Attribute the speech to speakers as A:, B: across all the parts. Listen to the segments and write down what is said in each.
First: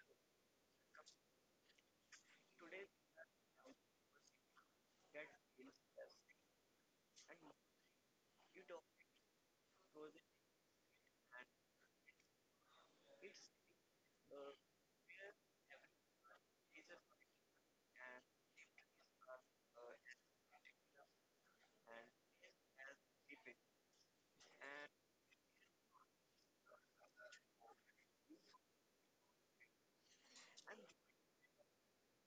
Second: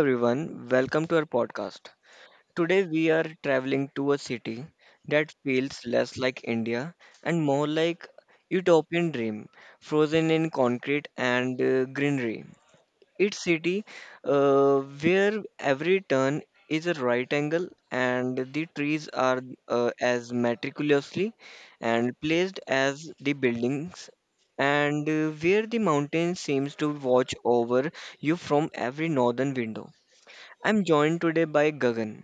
A: everyone, welcome to our podcast. Today we are traveling to a city that feels less like India and more like utopian dream, frozen in concrete and greenery. It's city uh, where every turn is a right angle and the trees are as meticulously and placed as the buildings and where the mountain seems to watch over you from every northern window. I'm joined today by Gagan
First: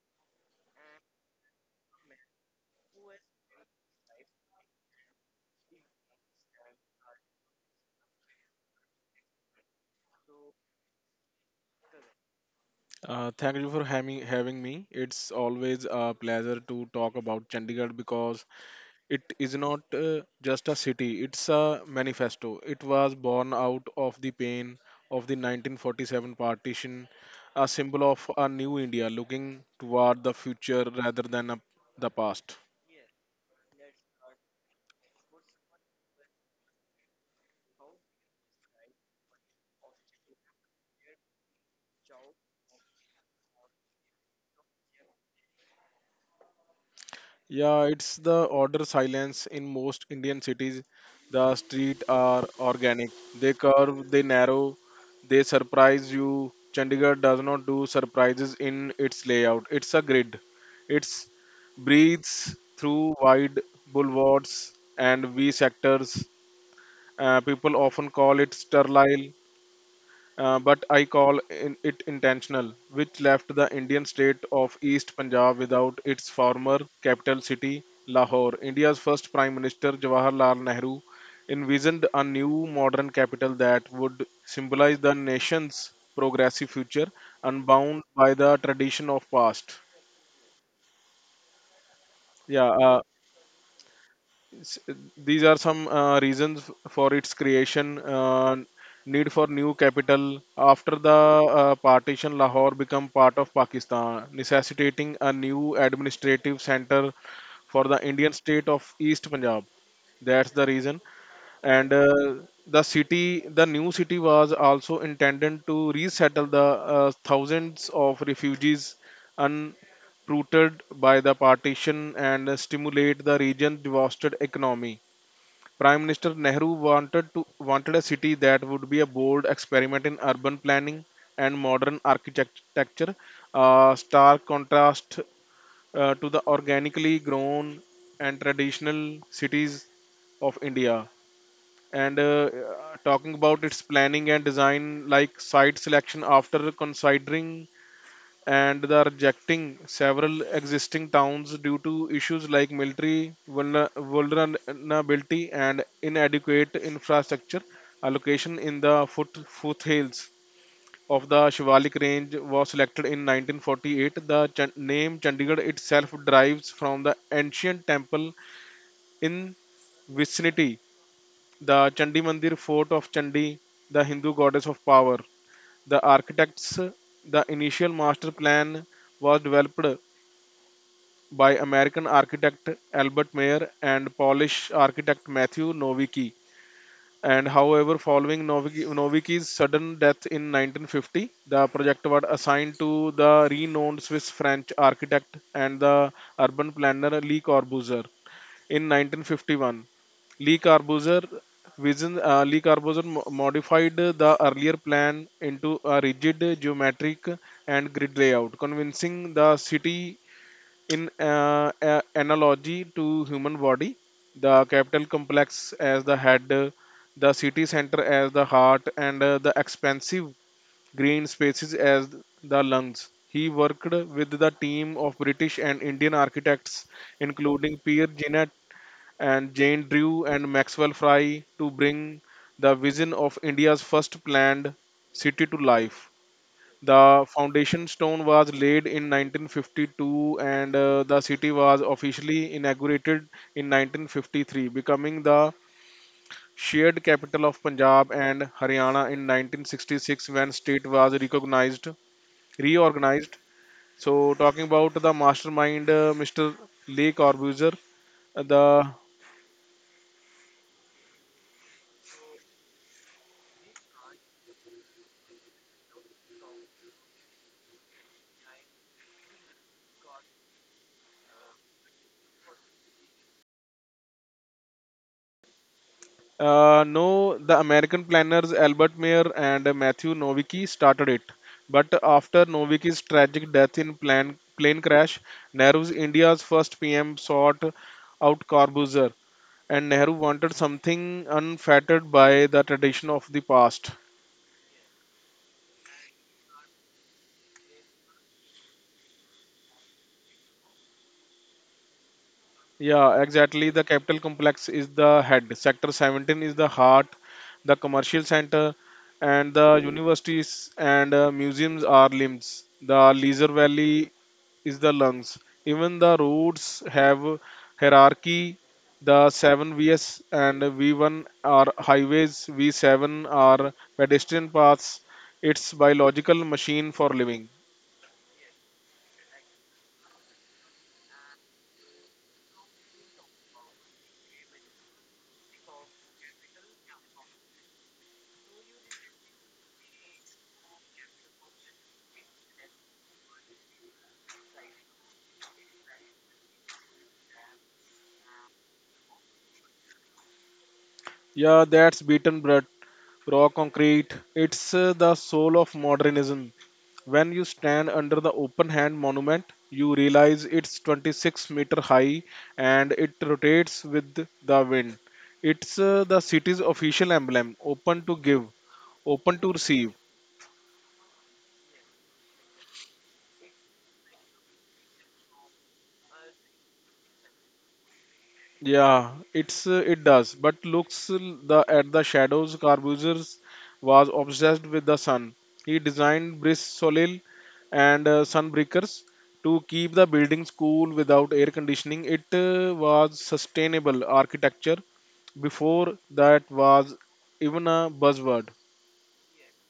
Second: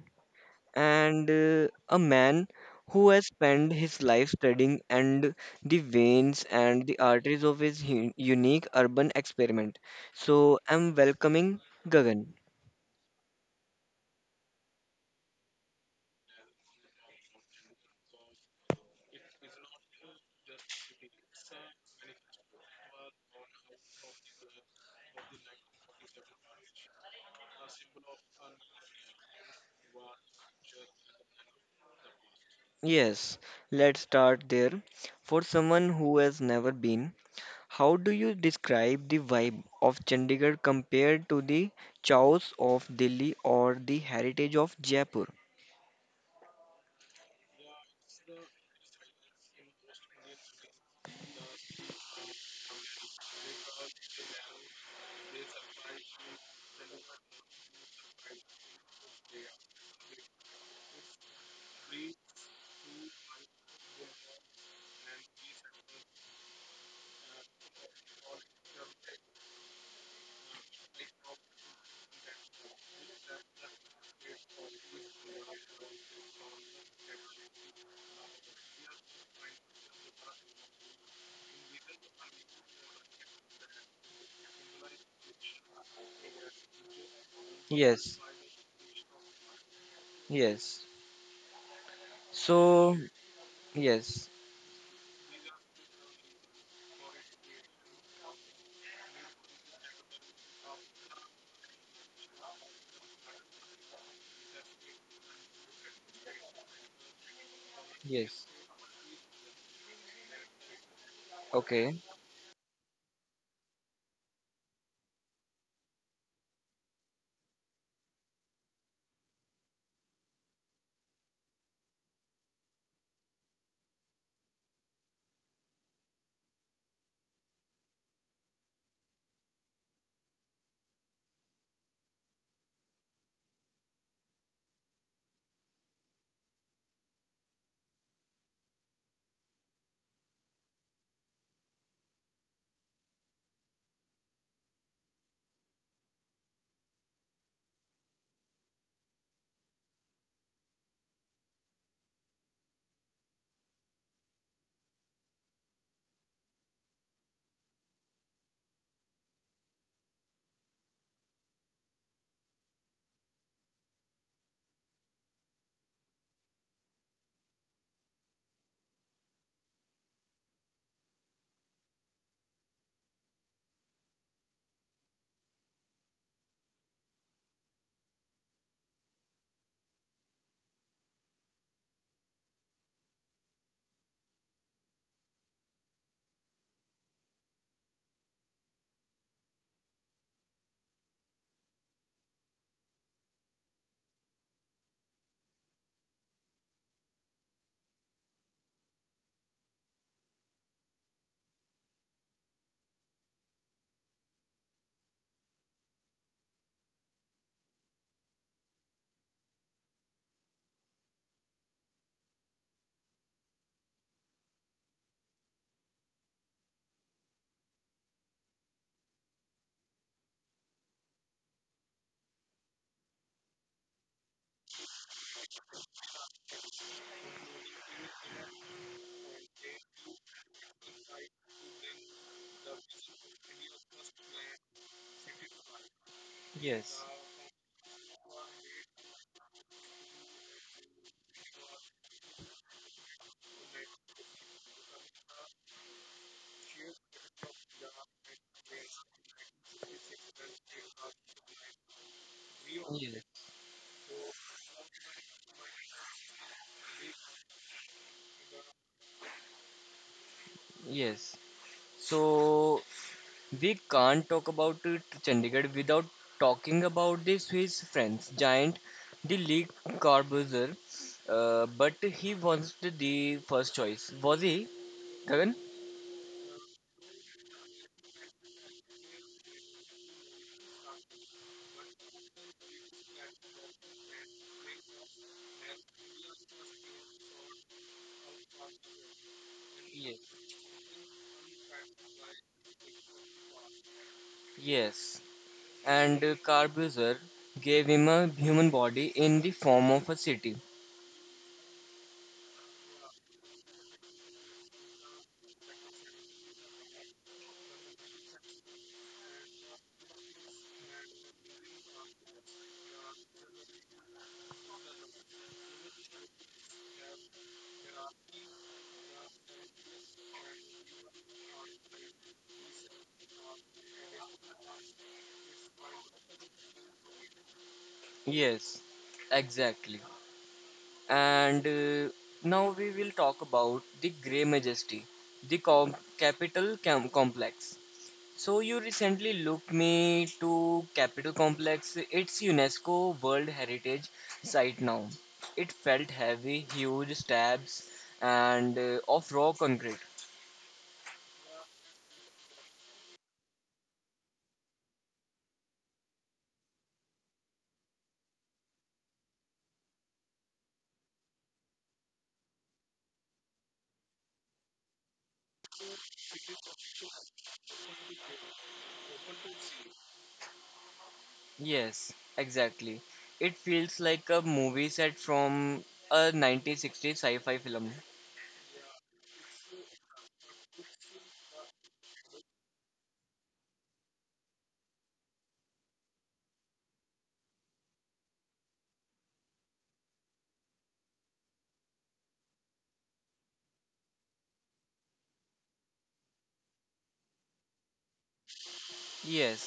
A: and a man who has spent his life studying and the veins and the arteries of his unique urban experiment. So I'm welcoming Gagan.
B: Thank you for having me. It's always a pleasure to talk about Chandigarh because it is not just a city; it's a manifesto. It was born out of the pain of the 1947 partition, a symbol of a new India looking toward the future rather than the past.
A: Yes, let's start there. For someone who has never been, how do you describe the vibe of Chandigarh compared to the chaos of Delhi or the heritage of Jaipur?
B: Yeah, it's the order silence in most Indian cities. The streets are organic. They curve, they narrow, they surprise you. Chandigarh does not do surprises in its layout. It's a grid. It's breathes through wide boulevards and V sectors. People often call it sterile, but I call in it intentional, which left the Indian state of East Punjab without its former capital city, Lahore. India's first Prime Minister, Jawaharlal Nehru, envisioned a new modern capital that would symbolize the nation's progressive future, unbound
A: Yes,
B: by the tradition of past.
A: yes.
B: Yeah,
A: So, yes,
B: S- these are some reasons for its creation. Need for new capital after the partition. Lahore became part of Pakistan, necessitating a new administrative center for the Indian
A: yes.
B: state of East Punjab. That's the reason. and
A: Okay,
B: uh, the city the new city was also intended to resettle the thousands of refugees uprooted by the partition and stimulate the region's devastated economy. Prime Minister Nehru wanted a city that would be a bold experiment in urban planning and modern architecture, a stark contrast to the organically grown and traditional cities of India. And Talking about its planning and design, like site selection after considering and they are rejecting several existing towns due to issues like military vulnerability and inadequate infrastructure. A location in the foothills of the Shivalik range was selected in 1948. The name Chandigarh itself derives from the ancient temple in vicinity, the Chandi Mandir fort of Chandi, the Hindu goddess of power. The architects, the initial master plan was developed by American architect Albert Mayer and Polish architect Matthew Nowicki. And however, following Nowicki's sudden death in 1950, the project was assigned to the renowned Swiss French architect and the urban planner Le Corbusier. In 1951, Le Corbusier Le Corbusier modified the earlier plan into a rigid geometric and grid layout, convincing the city in analogy to human body, the capital complex as the head, the city center as the heart, and the expansive green spaces as the lungs. He worked with the team of British and Indian architects, including Pierre Genet and Jane Drew and Maxwell Fry, to bring the vision of India's first planned city to life.
A: yes.
B: The foundation stone was laid in 1952, and the city was officially inaugurated in 1953, becoming the shared capital of Punjab and Haryana in 1966 when state was
A: Yes,
B: reorganized. So talking about the mastermind, Mr. Le Corbusier. The
A: yes. So we can't talk about it, Chandigarh without talking about the Swiss French giant, the Le Corbusier. But he wasn't the first choice, was he, Gagan?
B: No, the American planners Albert Mayer and Matthew Nowicki started it. But after Nowicki's tragic death in plane crash, Nehru's India's first PM sought out Corbuzier, and Nehru
A: Yes.
B: wanted something unfettered by the tradition of the past.
A: Yes. And Corbusier gave him a human body in the form of a city.
B: Yeah, exactly. The capital complex is the head. Sector 17 is the heart. The commercial center and the universities and museums are limbs. The Leisure Valley is the lungs. Even the roots have hierarchy. The seven Vs and V1 are highways, V7 are pedestrian paths. It's biological machine for living.
A: Yes, exactly. And now we will talk about the Grey Majesty, the capital complex. So you recently looked me to Capitol Complex. It's UNESCO World Heritage Site now. It felt heavy, huge slabs and of raw concrete.
B: Yeah, that's beaten bread, raw concrete. It's the soul of modernism. When you stand under the open hand monument, you realize it's 26-meter high and it rotates with the wind. It's the city's official emblem, open to give, open to receive.
A: Yes, exactly. It feels like a movie set from a 1960s sci-fi film.
B: Yeah, it does, but looks l- the at the shadows. Carbusers was obsessed with the sun. He designed bris solil and sunbreakers to keep the buildings cool without air conditioning. It was sustainable architecture before that was even a buzzword.
A: Yes.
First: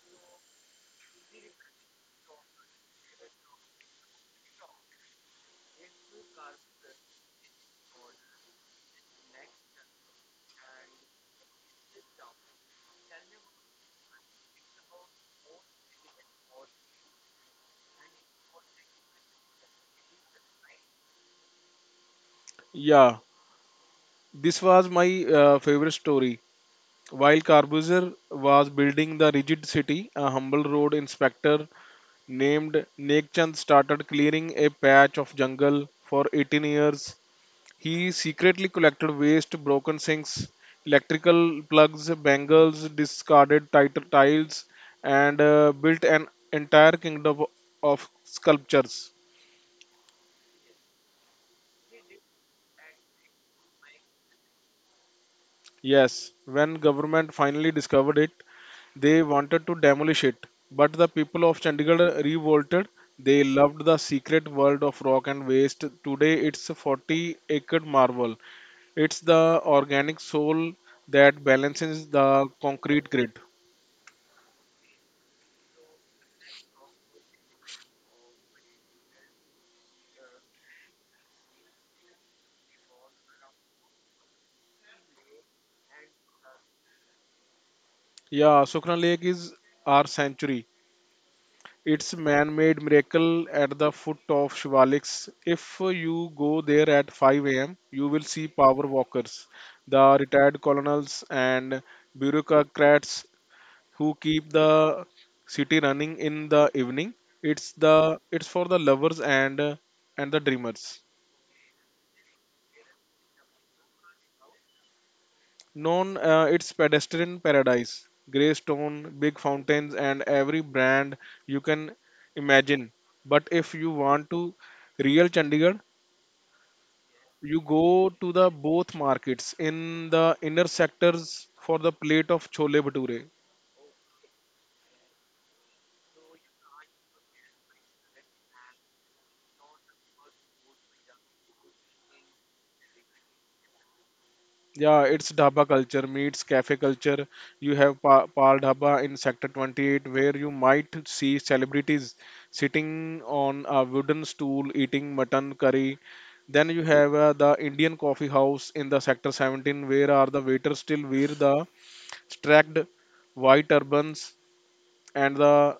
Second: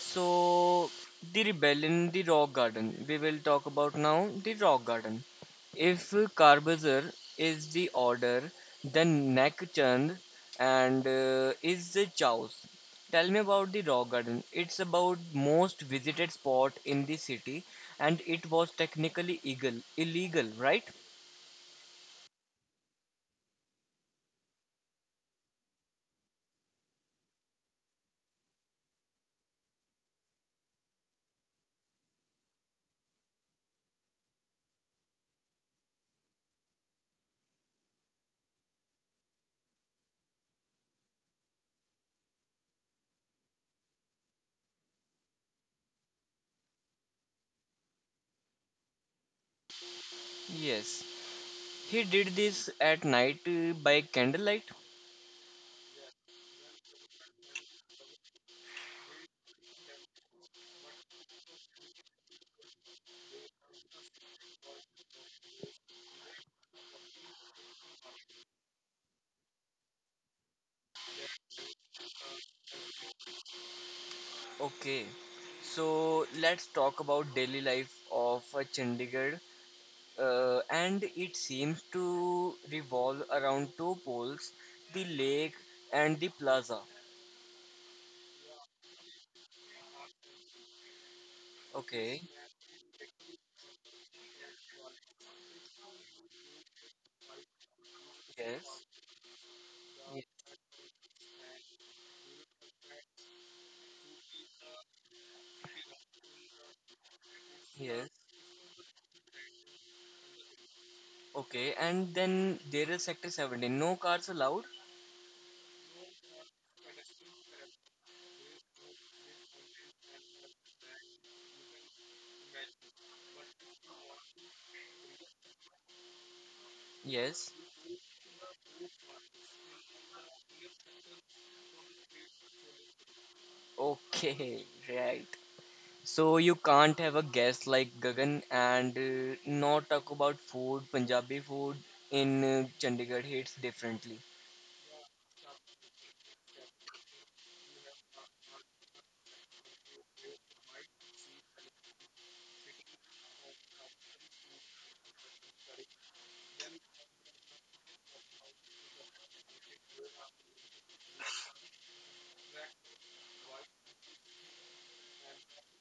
A: So the rebellion, the rock garden. We will talk about now the rock garden. If Karbazar is the order, then Nakchand and is the Chaos. Tell me about the Raw Garden. It's about most visited spot in the city, and it was technically illegal, right?
B: Yeah, this was my favorite story. While Corbusier was building the rigid city, a humble road inspector named Nekchand started clearing a patch of jungle for 18 years. He secretly collected waste, broken sinks, electrical plugs, bangles, discarded tiles, and built an entire kingdom of sculptures.
A: Yes, he did this at night by candlelight.
B: Yes, when government finally discovered it, they wanted to demolish it, but the people of Chandigarh revolted. They loved the secret world of rock and waste. Today, it's a 40-acre marvel. It's the organic soul that balances the concrete grid.
A: Okay, so let's talk about daily life of Chandigarh, and it seems to revolve around two poles, the lake and the plaza.
B: Yeah, Sukhna Lake is our sanctuary. It's
A: Okay.
B: man-made miracle at the foot of Shivaliks. If you go there at 5 a.m., you will see
A: Yes.
B: power walkers, the
A: ye-
B: retired colonels and bureaucrats who keep the city running in the evening.
A: yes.
B: It's for the lovers and the dreamers.
A: Okay, and then there is sector 17, no cars allowed.
B: Known its pedestrian paradise, grey stone, big fountains, and every brand you can imagine. But if you want to real Chandigarh,
A: Yes.
B: you go to the both markets in the inner sectors for the plate of chole bhature.
A: Okay. Right, so you can't have a guest like Gagan and not talk about food. Punjabi food in Chandigarh hits differently.
B: Yeah, it's dhaba culture meets cafe culture. You have Pal Dhaba in Sector 28, where you might see celebrities sitting on a wooden stool eating mutton curry. Then you have the Indian coffee house in the Sector 17, where are the waiters still wear the striped white turbans and the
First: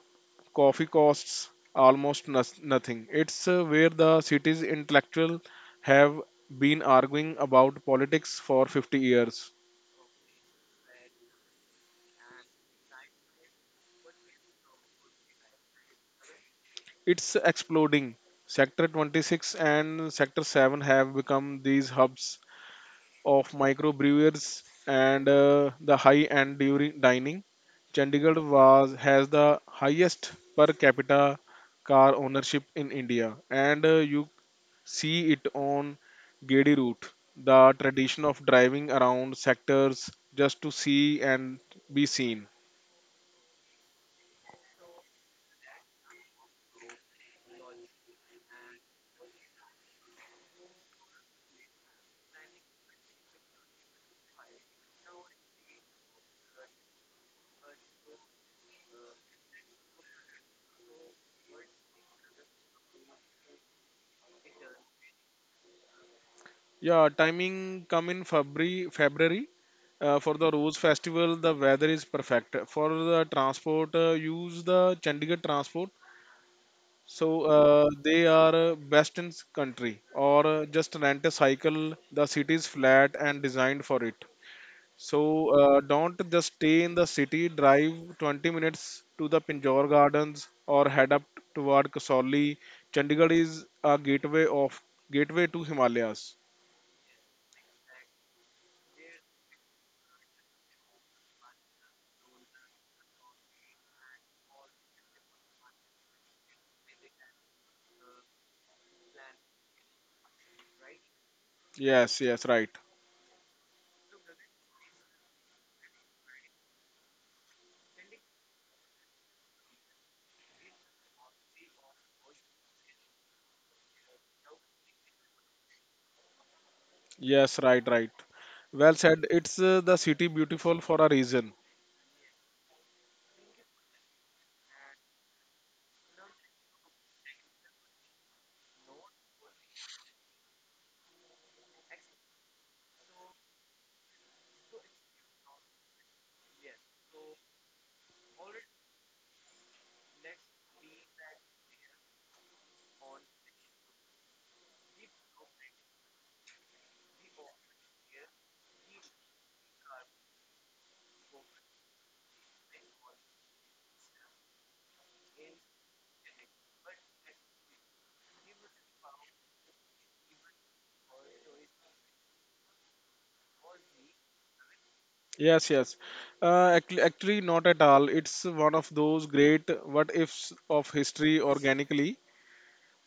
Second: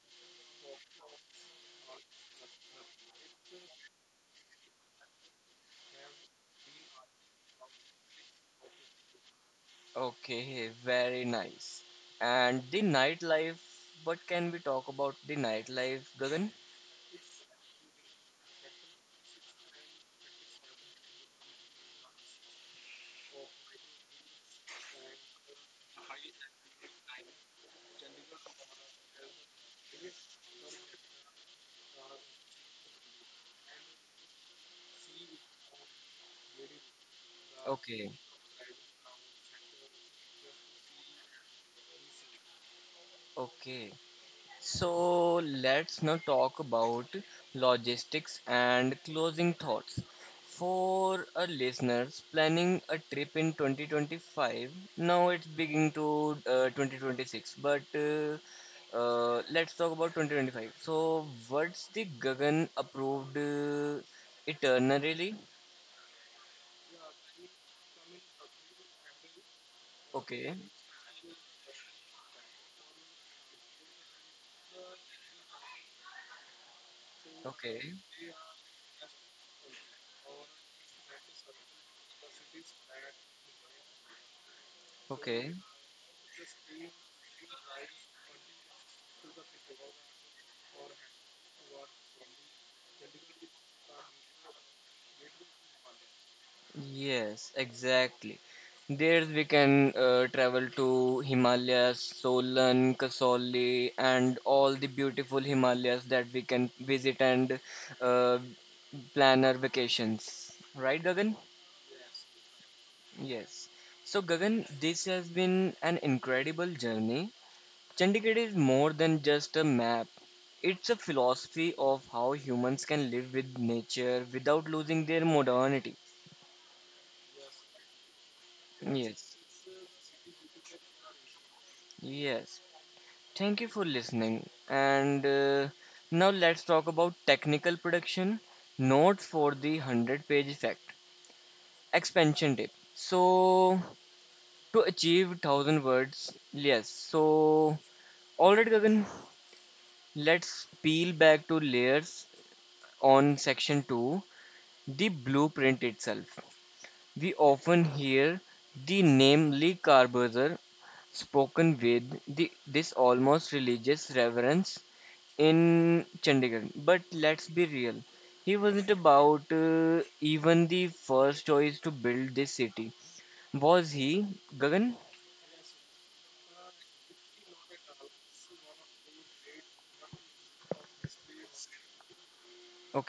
B: coffee costs almost nothing. It's where the city's intellectual have been arguing about politics for 50 years.
A: Okay, very nice. And the nightlife, what can we talk about the nightlife, Gagan?
B: It's exploding. Sector 26 and Sector 7 have become these hubs of microbrewers and the high-end during dining. Chandigarh was has the highest per capita car ownership in India, and you see it on Gedi route. The
A: Okay,
B: tradition of driving around sectors just to see and be seen.
A: okay. So let's now talk about logistics and closing thoughts. For our listeners planning a trip in 2025, now it's beginning to 2026, but let's talk about 2025. So, what's the Gagan approved itinerary?
B: Yeah, timing come in February. For the
A: Okay,
B: Rose Festival, the weather is perfect. For the transport, use the Chandigarh transport. So
A: okay,
B: uh, they are best in country. Or just rent a cycle. The city is flat and designed for it.
A: okay.
B: So don't just stay in the city. Drive 20 minutes to the Pinjore Gardens or head up toward Kasauli. Chandigarh is a gateway to Himalayas.
A: Yes, exactly. There we can travel to Himalayas, Solan, Kasauli, and all the beautiful Himalayas that we can visit and uh, plan our vacations. Right, Gagan?
B: Yes, yes, right.
A: Yes. So, Gagan, this has been an incredible journey. Chandigarh is more than just a map. It's a philosophy of how humans can live with nature without losing their modernity.
B: Yes, right, right. Well said.
A: Yes,
B: It's the city beautiful for a reason.
A: yes. Thank you for listening. And now let's talk about technical production. Notes for the 100-page effect. Expansion tip. So, to achieve 1,000 words, yes. So, alright, Gagan, let's peel back to layers on section 2, the blueprint itself. We often hear the name Lee Carberger spoken with this almost religious reverence in Chandigarh. But let's be real, he wasn't about even the first choice to build this city. Was he, Gagan?
B: Yes, yes. Actually, not at all. It's one of those great what ifs of history organically.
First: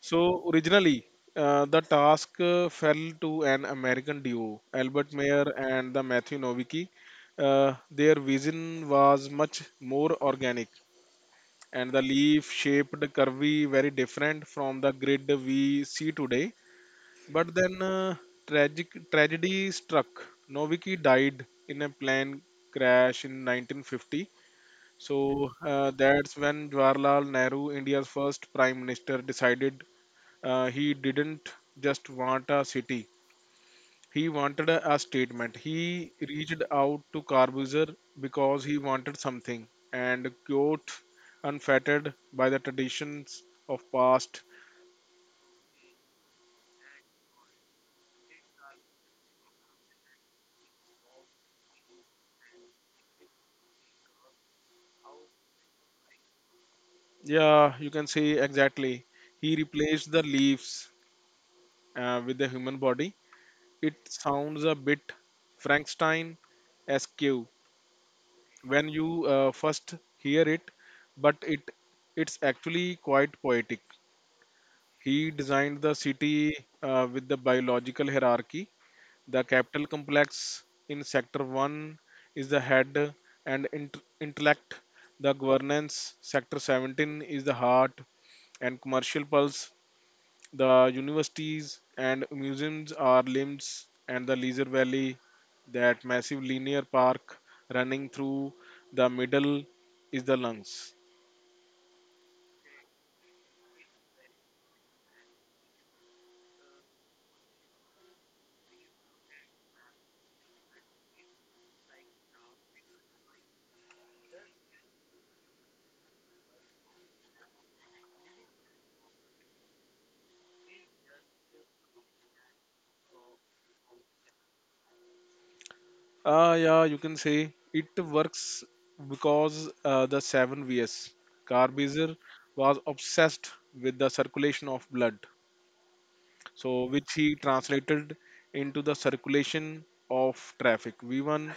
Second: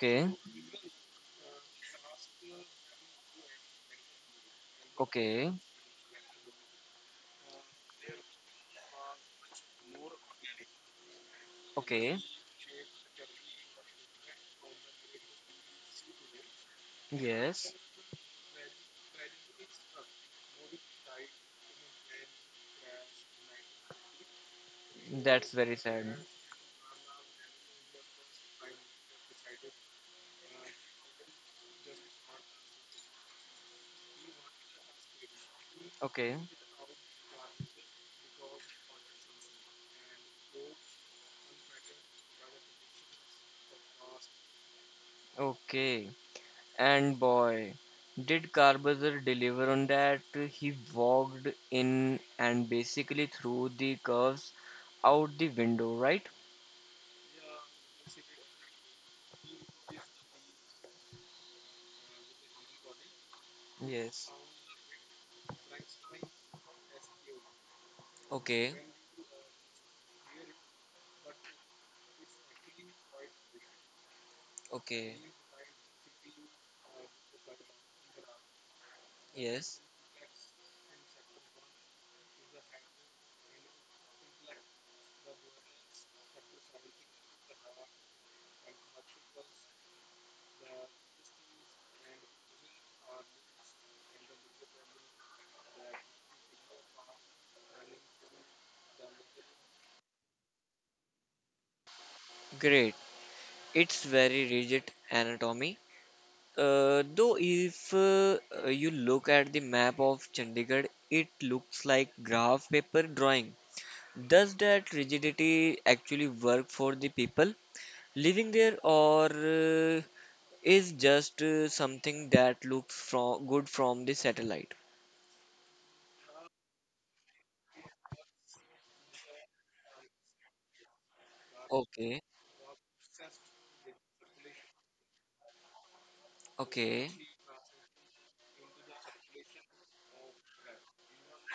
B: So, originally, the task fell to an American duo, Albert Mayer
A: okay,
B: and the Matthew Nowicki. Their vision was much more organic, and the
A: okay,
B: leaf shaped curvy, very different from the grid we see today. But
A: yes,
B: then tragic tragedy struck. Novicki died in a plane crash in 1950. So
A: that's very
B: uh,
A: sad.
B: that's when Jawaharlal Nehru, India's first prime minister, decided. He didn't just want a city. He wanted a statement. He
A: Okay,
B: reached out to Corbusier because he wanted something. And quote, unfettered by the traditions of past.
A: okay. And boy, did Carbazer deliver on that. He walked in and basically threw the curves out the window, right?
B: Yeah, you can say exactly. He replaced the leaves with the human body. It
A: Yes.
B: sounds a bit Frankenstein esque
A: Okay.
B: when you first hear it, but it's actually quite poetic.
A: Okay.
B: He designed the city with the biological hierarchy. The
A: Yes.
B: capital complex in sector 1 is the head and intellect. The governance sector 17 is the heart and commercial pulse. The universities and museums are limbs, and the Leisure Valley, that massive linear park running through the middle, is the lungs.
A: Great. It's very rigid anatomy. Though if you look at the map of Chandigarh, it looks like graph paper drawing. Does that rigidity actually work for the people living there, or is just something that looks from good from the satellite.
B: Ah, yeah, you can say it works because the 7Vs. Carbazer
A: Okay,
B: was obsessed with the circulation of blood, so
A: okay,
B: which he translated into the circulation of traffic. V1,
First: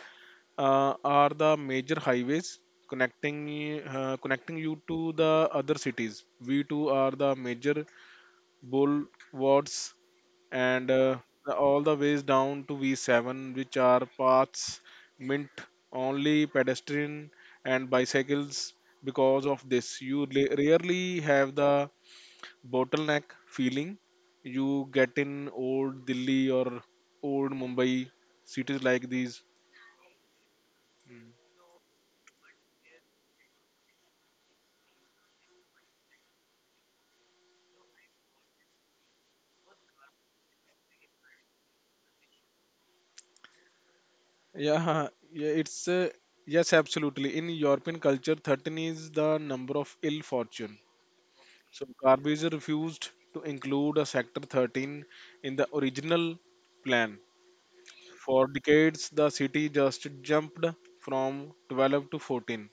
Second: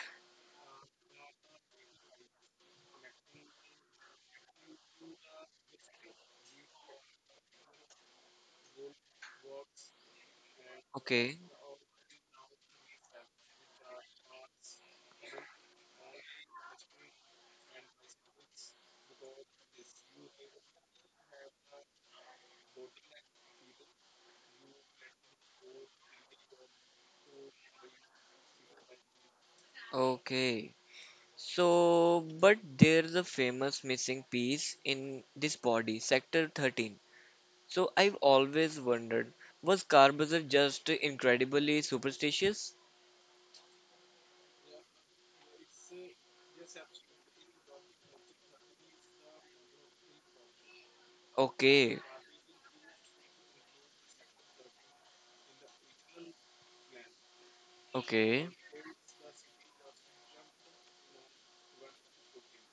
B: are the major highways connecting you to the other cities. We two are the major bulwarks, and
A: okay,
B: all the ways down to V7, which are paths meant only pedestrian and bicycles. Because of this, you rarely have the bottleneck feeling you get in old Delhi or old Mumbai cities like these.
A: okay.
B: Hmm.
A: So, but there's a famous missing piece in this body, Sector 13. So, I've always wondered, was Corbusier just incredibly superstitious?
B: Yeah, yeah, it's yes, absolutely. In European culture, 13 is the number of ill fortune. So
A: Okay,
B: Garbage refused to include a sector 13 in the original plan. For
A: okay,
B: decades, the city just jumped from 12 to 14.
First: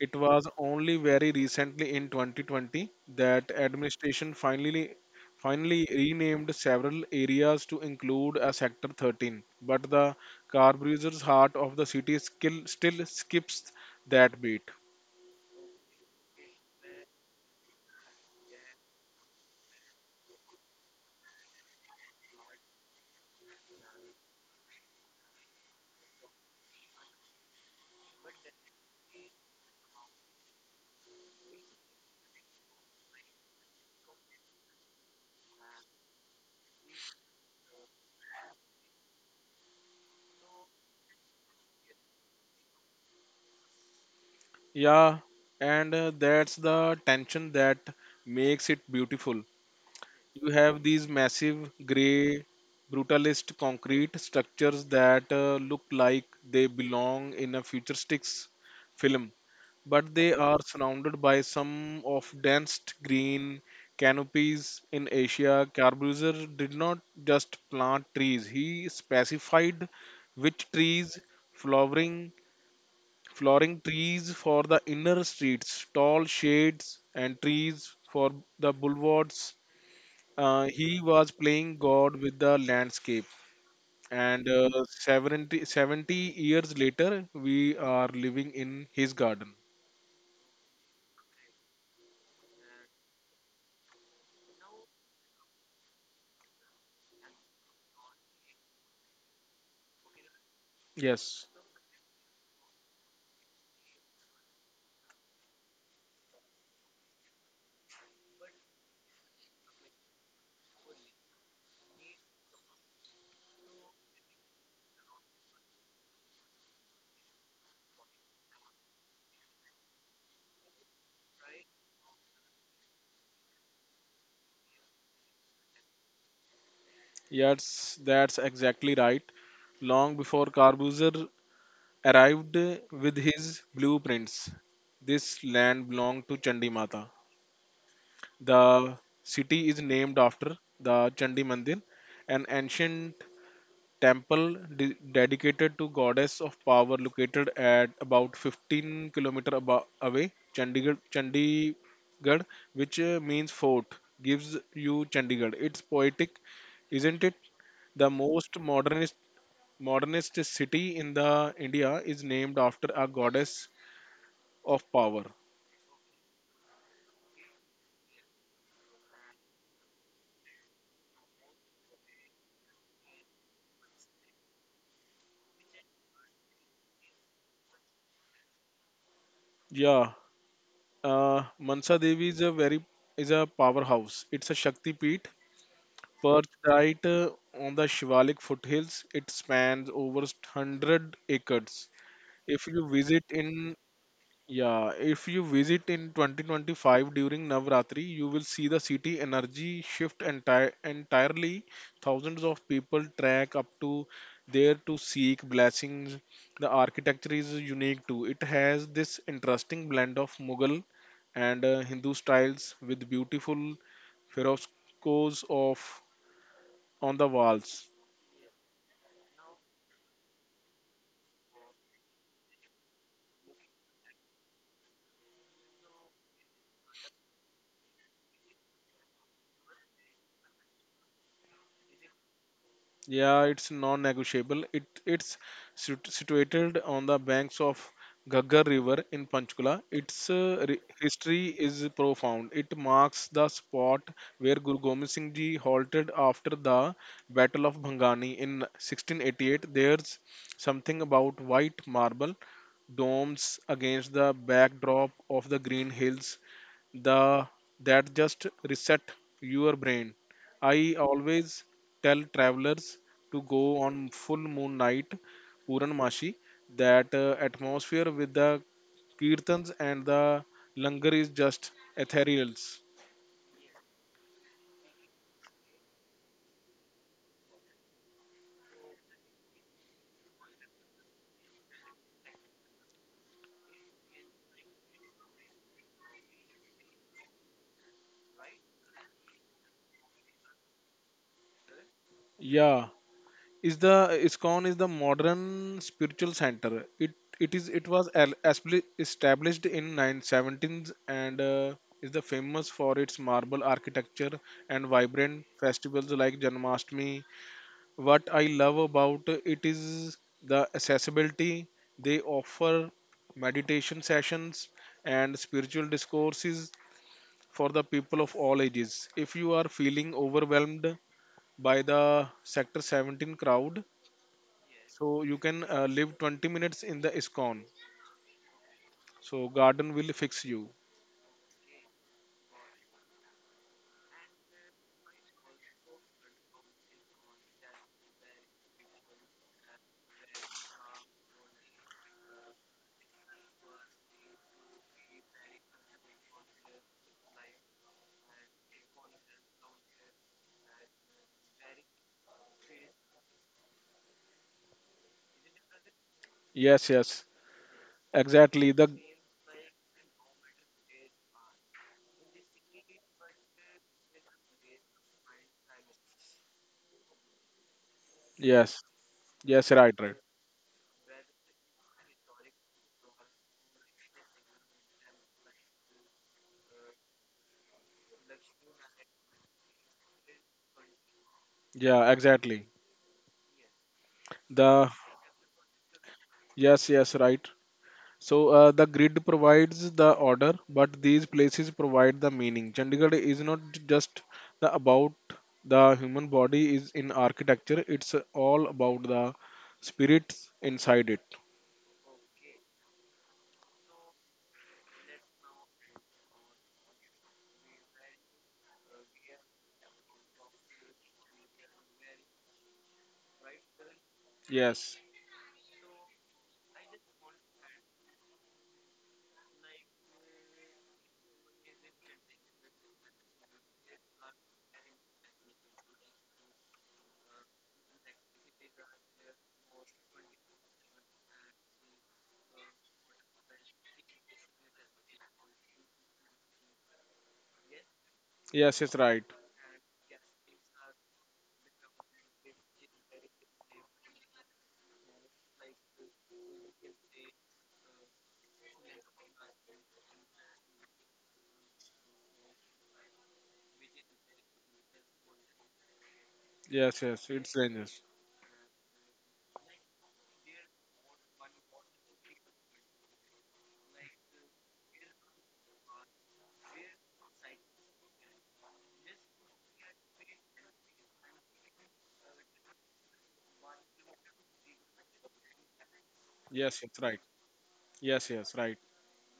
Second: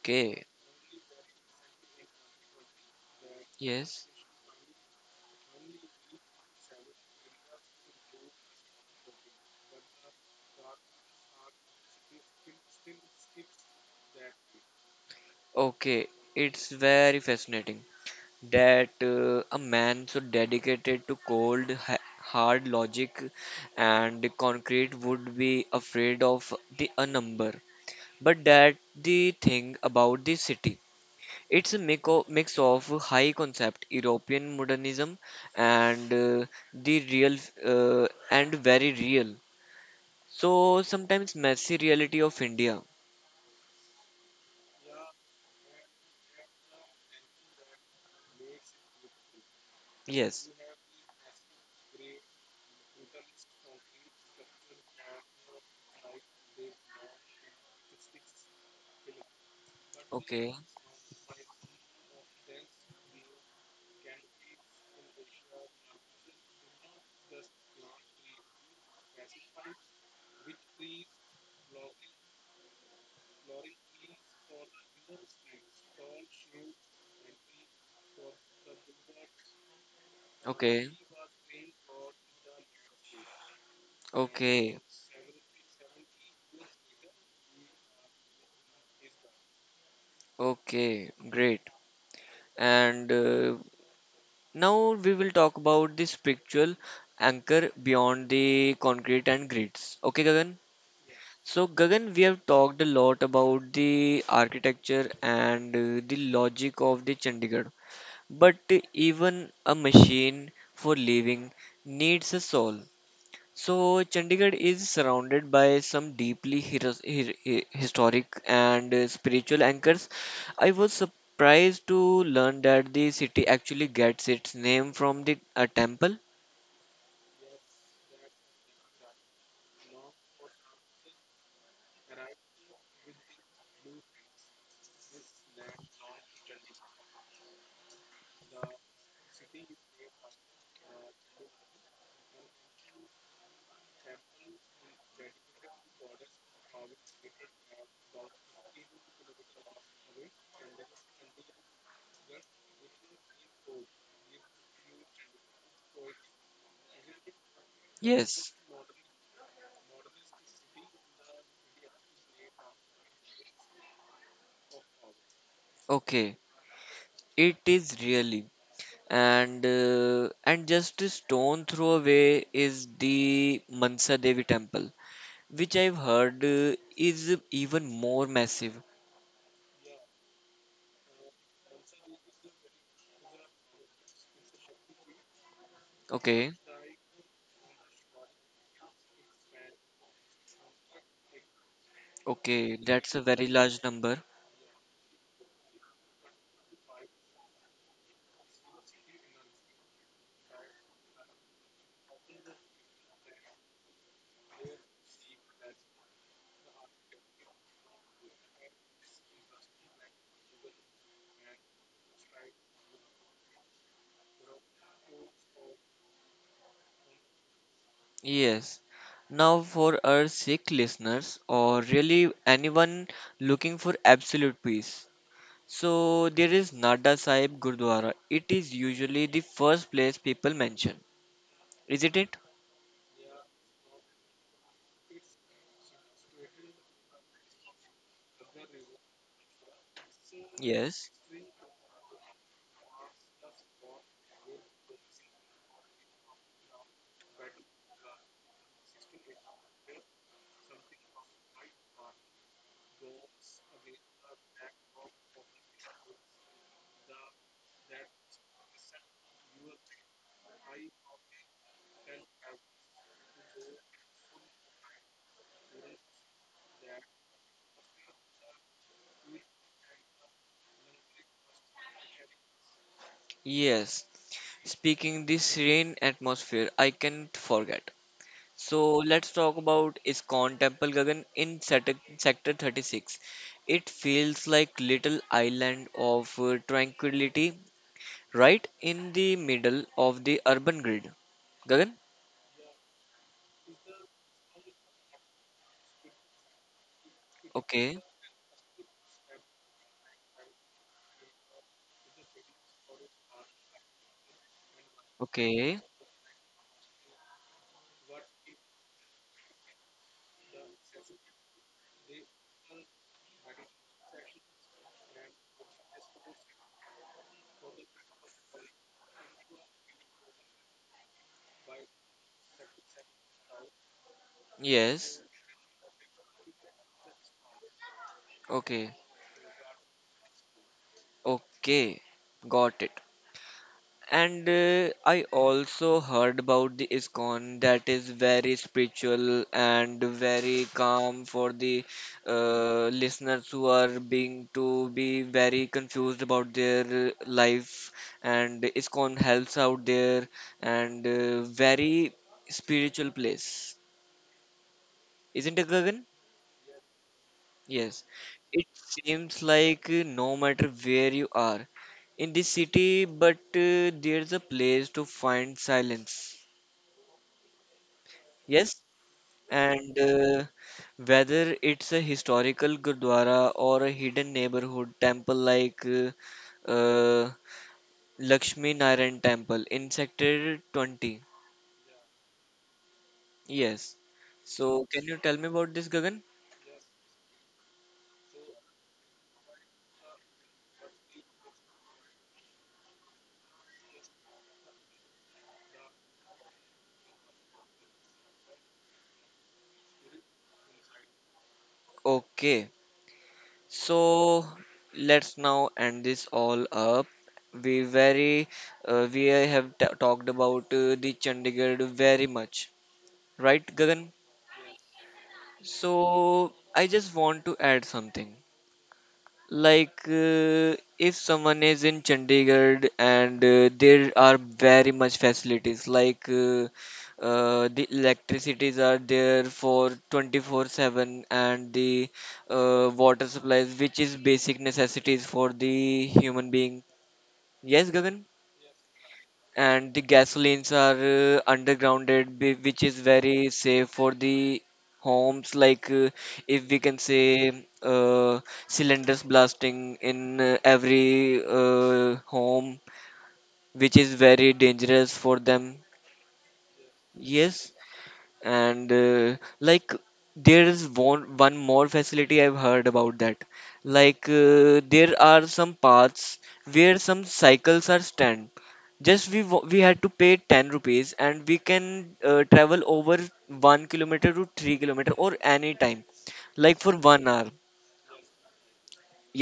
B: It was only very recently in 2020 that
A: yes,
B: administration finally renamed several areas to include a sector 13, but the car bruiser's heart of the city still skips that beat.
A: okay. It's very fascinating. That a man so dedicated to cold, hard logic and the concrete would be afraid of the a number. But that the thing about the city. It's a mix of high concept European modernism and the real and very real. So sometimes messy reality of India.
B: Yeah, and that's the tension that makes it beautiful.
A: Yes.
B: You have these massive gray brutalist concrete structures that look like they belong in a futuristic film, but they
A: Okay.
B: are surrounded by some of densest green canopies in Asia. Carbuser did not just plant trees. He specified which trees, flowering flowering trees for the inner streets, tall shades and trees for the boulevards.
A: Okay.
B: He was playing God with the landscape, and uh,
A: Okay.
B: 70, seventy years later, we are living in his garden.
A: Okay. Great. And now we will talk about the spiritual anchor beyond the concrete and grids. Okay, Gagan.
B: Yes,
A: So, Gagan, we have talked a lot about the architecture and the logic of the Chandigarh, but even a machine for living needs a soul. So Chandigarh is surrounded by some deeply historic and spiritual anchors. I was surprised to learn that the city actually gets its name from the a temple.
B: yes, that's exactly right. Long before Carbuzer arrived with his blueprints, this land belonged to Chandi Mata. The city is named after the Chandi Mandir, an ancient temple dedicated to goddess of power located at about 15 kilometer away. Chandigarh, which means fort, gives you Chandigarh. It's poetic, isn't it? The
A: Yes,
B: most modernist city in the India is named after a goddess of power.
A: okay, it is really. And just a stone throw away is the Mansa Devi temple, which I've heard is even more massive.
B: Yeah. uh, Mansa Devi is a powerhouse. It's a Shakti Peeth.
A: Okay,
B: Perched uh, on the Shivalik foothills, it spans over 100 acres. If
A: okay,
B: you
A: that's a
B: visit
A: very
B: in
A: large number.
B: Yeah, if you visit in 2025 during Navratri, you will see the city energy shift entirely. Thousands of people trek up to there to seek blessings. The architecture is unique too. It has this interesting blend of Mughal and Hindu styles with beautiful frescoes of on the walls.
A: Yes. Now, for our Sikh listeners, or really anyone looking for absolute peace, so there is Nada Sahib Gurdwara. It is usually the first place people mention, isn't it?
B: Yeah, it's non-negotiable. It's situated on the banks of Ghaggar River in Panchkula. Its
A: Yes.
B: history is profound. It marks the spot where Guru Gobind Singh Ji halted after the Battle of Bhangani in 1688. There's something about white marble domes against the backdrop of the green hills the that just reset your brain. I always tell travelers to go on full moon night, Puranmashi. That atmosphere with the kirtans and the langar is just ethereal.
A: Yes. Speaking the serene atmosphere, I can't forget. So let's talk about ISKCON Temple Gagan in Sector 36. It feels like little island of tranquility right in the middle of the urban grid. Gagan?
B: Yeah, is the ISKCON is the modern spiritual center. It is it
A: Okay.
B: was established in 1917s, and is the famous for its marble architecture and vibrant
A: Okay.
B: festivals like Janmashtami. What I love about it is the accessibility. They offer meditation sessions and spiritual discourses for the people of all ages. If you are feeling overwhelmed by the Sector 17 crowd,
A: Yes.
B: so you can live 20 minutes in the ISKCON.
A: Okay.
B: So garden will fix you.
A: Okay. Got it. And I also heard about the ISKCON that is very spiritual and very calm for the listeners who are being to be very confused about their life. And ISKCON helps out there and very spiritual place. Isn't it, Gagan?
B: Yes, yes,
A: Yes. It
B: exactly. The
A: seems like no matter where you are in this city, but there's a place to find silence. Yes?
B: Yes, yes, right,
A: And
B: right.
A: whether it's a historical gurdwara or a hidden neighborhood temple like uh, Lakshmi Narayan Temple in Sector 20.
B: Yeah, exactly.
A: Yes. So,
B: The
A: can you tell me about this, Gagan?
B: Yes, yes, right. So the grid provides the order, but these places provide the meaning. Chandigarh is not just the about the human body is in architecture. It's all about the spirits inside it.
A: Okay. So let's now end this all up. We very we have talked about the Chandigarh very much, right, Gagan?
B: Yes,
A: So I just want to add something. Like, if someone is in Chandigarh and there are very much facilities, like the electricities are there for 24/7 and the water supplies, which is basic necessities for the human being. Yes, Gagan?
B: yes, yes, right.
A: And the gasolines are undergrounded, which is very safe for the homes like if we can say cylinders blasting in every home, which is very dangerous for them.
B: Yes, yes, it's
A: Yes.
B: dangerous.
A: And like there is one more facility I've heard about that. Like there are some paths where some cycles are stand. Just we we had to pay 10 rupees and we can travel over 1 kilometer to 3 kilometer or any time, like
B: Yes,
A: for
B: it's right.
A: 1 hour.
B: Yes, yes, right.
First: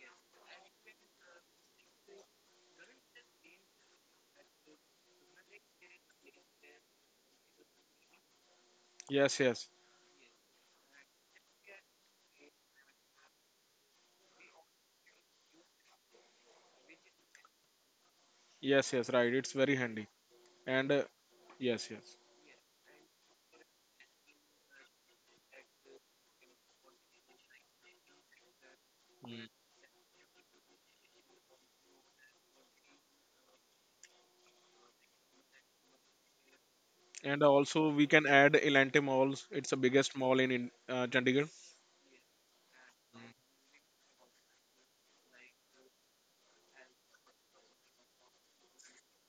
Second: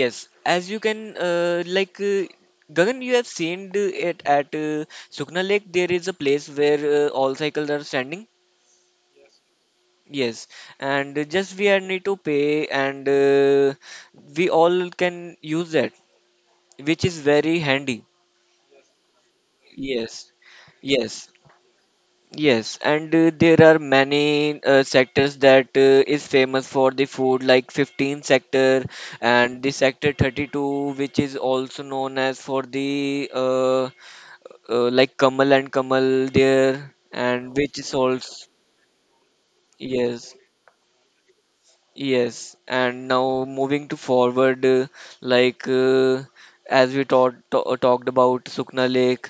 A: Yes, as you can like Gagan, you have seen it at Sukna Lake there is a place where all cycles are standing.
B: Yes, yes,
A: Yes, and just we are need to pay, and we all can use that, which is very handy.
B: yes, yes, right. It's very handy.
A: Yes,
B: And
A: yes,
B: Yes, yes.
A: yes, and there are many sectors that is famous for the food, like 15 sector
B: Mm.
A: and the sector 32, which is also known as for the like Kamal and Kamal there,
B: And
A: and which
B: also
A: is
B: we can
A: also
B: add Elante Malls. It's the biggest
A: yes.
B: mall in Chandigarh.
A: Yes, and now moving to forward, like as we taught, talked about Sukna Lake,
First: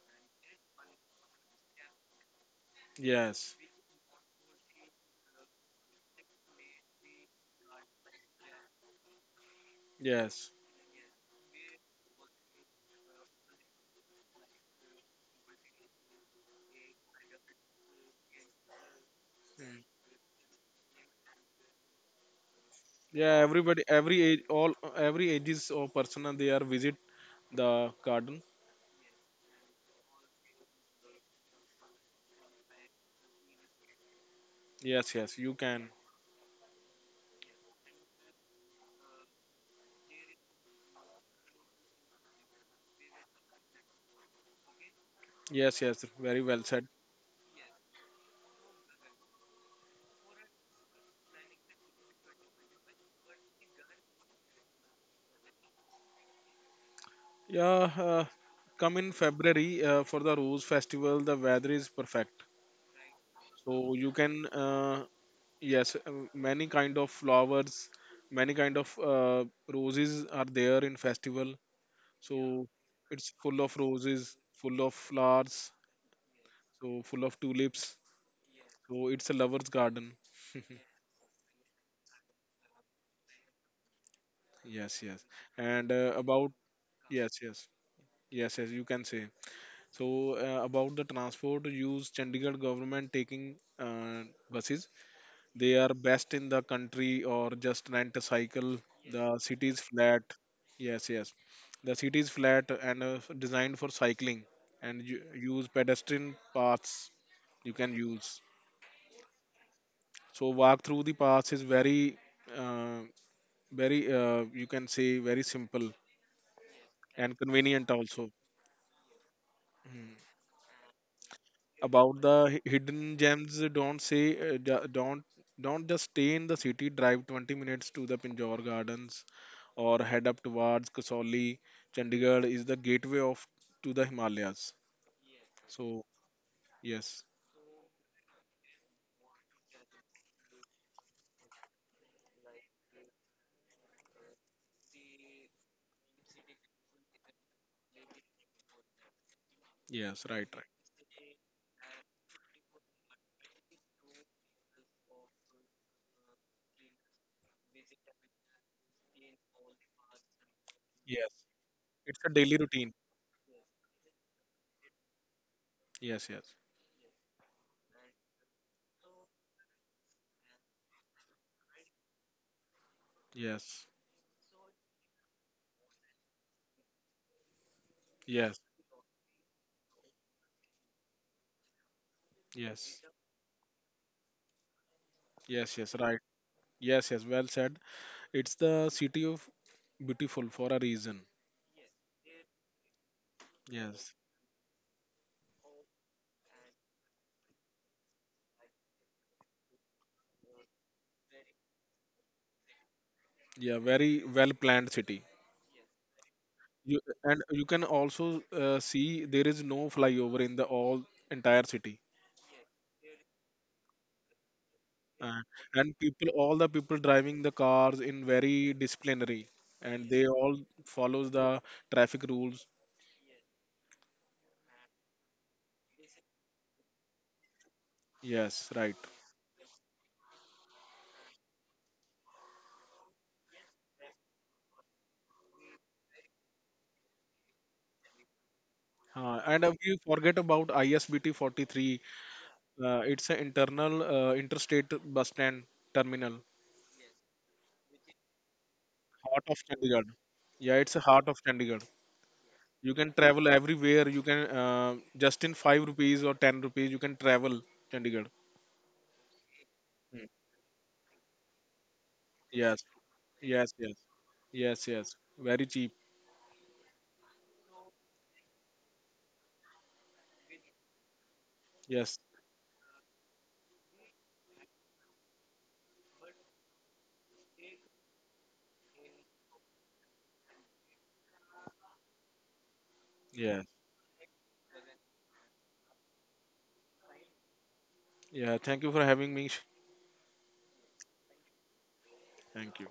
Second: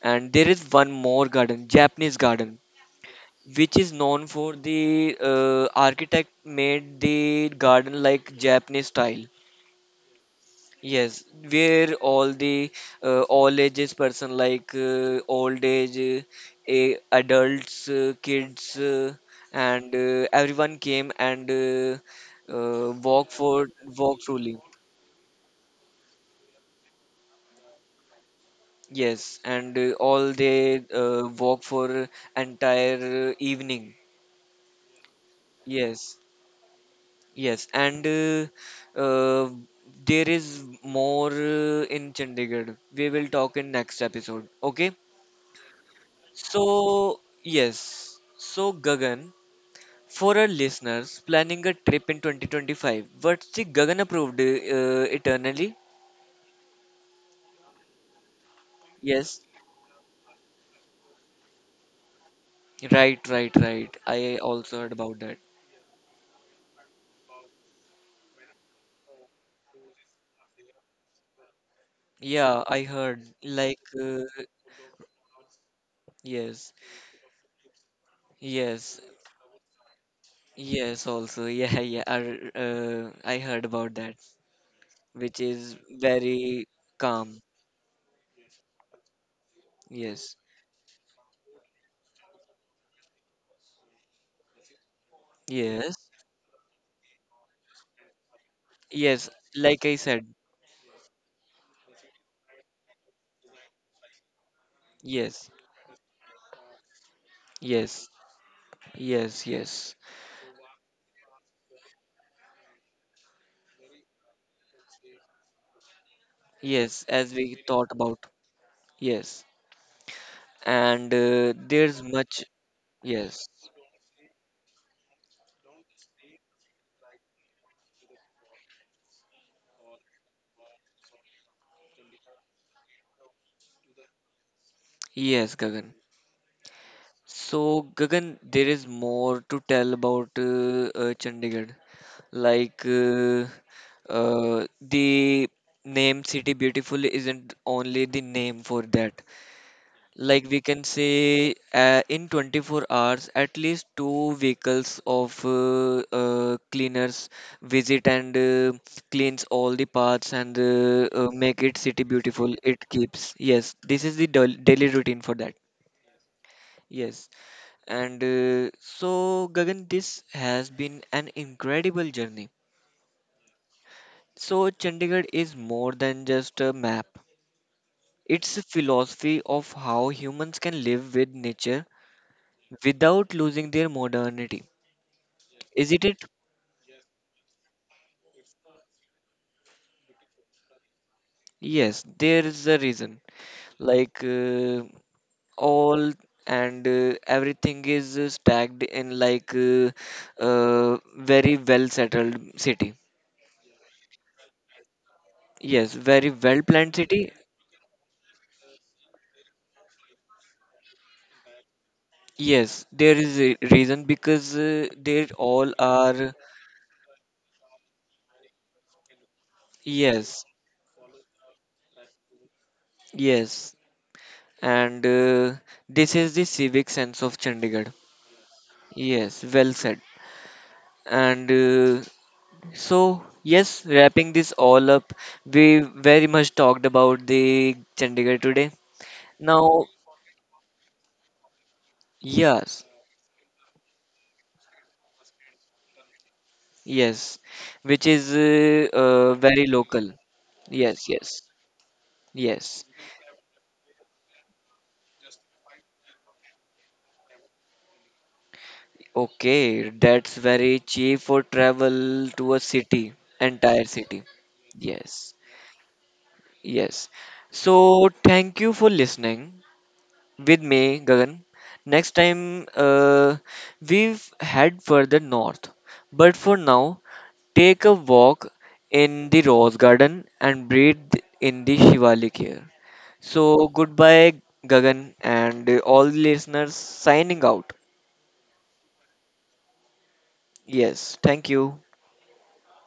A: and there is one more garden, Japanese garden,
B: Yes,
A: which is known for the architect made the garden like Japanese style.
B: yes.
A: Yes, where all the all ages person like old age, adults, kids,
B: Mm.
A: and everyone came and walk
B: Yeah,
A: for
B: everybody, every
A: walk
B: age,
A: truly.
B: all every ages of person and they are visit the garden.
A: Yes, and all they walk for entire evening.
B: Yes, yes, you can.
A: Yes, yes, and there is more in Chandigarh. We will talk in next episode. Okay.
B: Yes, yes, very well said.
A: So, yes. So, Gagan, for our listeners planning a trip in 2025, what's the Gagan approved eternally?
B: Yeah, uh, Come in
A: Yes.
B: February for the Rose Festival. The weather is perfect,
A: Right, right,
B: so
A: right.
B: you
A: I
B: can
A: also heard about that.
B: Yes, many kind of flowers, many kind of roses are there in festival.
A: Yeah,
B: So
A: I heard.
B: it's full of
A: Like,
B: roses, full of flowers,
A: yes,
B: so full of tulips.
A: yes,
B: So it's a lover's garden.
A: yes, also. Yeah, yeah. I heard about that,
B: Yes, yes.
A: which is
B: And about
A: very
B: Yes,
A: calm.
B: yes, yes, yes. You can say. So
A: Yes,
B: uh, about the transport use, Chandigarh government taking buses. They are
A: yes,
B: best in the country, or just rent a cycle.
A: yes.
B: The city is
A: Like I
B: flat.
A: said,
B: Yes, yes. The city is flat and designed for cycling and you
A: yes,
B: use pedestrian paths, you can
A: yes,
B: use.
A: yes, yes.
B: So walk through the paths is uh, very, you can say very simple
A: Yes, as
B: and
A: we
B: convenient
A: thought about.
B: also.
A: Yes.
B: Mm.
A: And there's
B: About
A: much.
B: the hidden
A: Yes.
B: gems, don't say, uh, ju- don't don't just stay in the city. Drive 20 minutes to the Pinjore Gardens or head up towards Kasauli. Chandigarh is the gateway of to the Himalayas.
A: Yes, Gagan.
B: So yes,
A: So, Gagan, there is more to tell about Chandigarh. Like, the name City Beautiful isn't only the name for that.
B: yes,
A: Like
B: right,
A: we
B: right.
A: can say, in 24 hours, at least two vehicles of cleaners visit and cleans all the paths and
B: Yes,
A: make it city
B: it's a
A: beautiful.
B: daily
A: It
B: routine.
A: keeps. Yes, this is the daily routine for that.
B: Yes, yes,
A: Yes, and so Gagan, this has been an incredible journey.
B: yes,
A: So Chandigarh is more than just a map. It's
B: yes,
A: a philosophy of how humans can live with nature
B: yes,
A: without losing their modernity.
B: yes, yes,
A: Isn't
B: right.
A: it?
B: Yes, yes, well said. It's the city of beautiful for a reason.
A: Yes, there is a reason.
B: Yes,
A: Like all and everything is stacked in like very well settled city.
B: yeah, very well planned city.
A: Yes, very well planned
B: You,
A: city.
B: and you can also see there is no flyover in the all entire city.
A: Yes, there is a reason because they
B: Uh,
A: all
B: and people,
A: are.
B: all the people driving the cars in very disciplinary, and they
A: Yes,
B: all follows the traffic rules.
A: yes, and this is the civic sense of Chandigarh.
B: Yes right
A: Yes, well said. And so, yes, wrapping this all up, we very much talked about the Chandigarh today.
B: and
A: Now,
B: We forget about ISBT 43.
A: yes,
B: It's an internal interstate bus stand terminal,
A: yes, which is
B: heart of
A: very
B: Chandigarh.
A: local.
B: Yeah, it's a
A: Yes,
B: heart of
A: yes,
B: Chandigarh.
A: yes.
B: You can travel everywhere. You can just in 5 rupees or 10 rupees you can travel Chandigarh.
A: Okay,
B: Mm.
A: that's very cheap for travel to a
B: Yes,
A: city,
B: yes,
A: entire
B: yes,
A: city.
B: yes, yes.
A: Yes,
B: Very cheap.
A: yes. So, thank you for listening. With me, Gagan. Next
B: Yes,
A: time, we've head further north. But for now, take a walk in the rose garden and breathe in the Shivalik air.
B: yes.
A: So, goodbye, Gagan, and all the listeners signing out.
B: Yeah, thank you for having me.
A: Yes, thank you.
B: Thank you.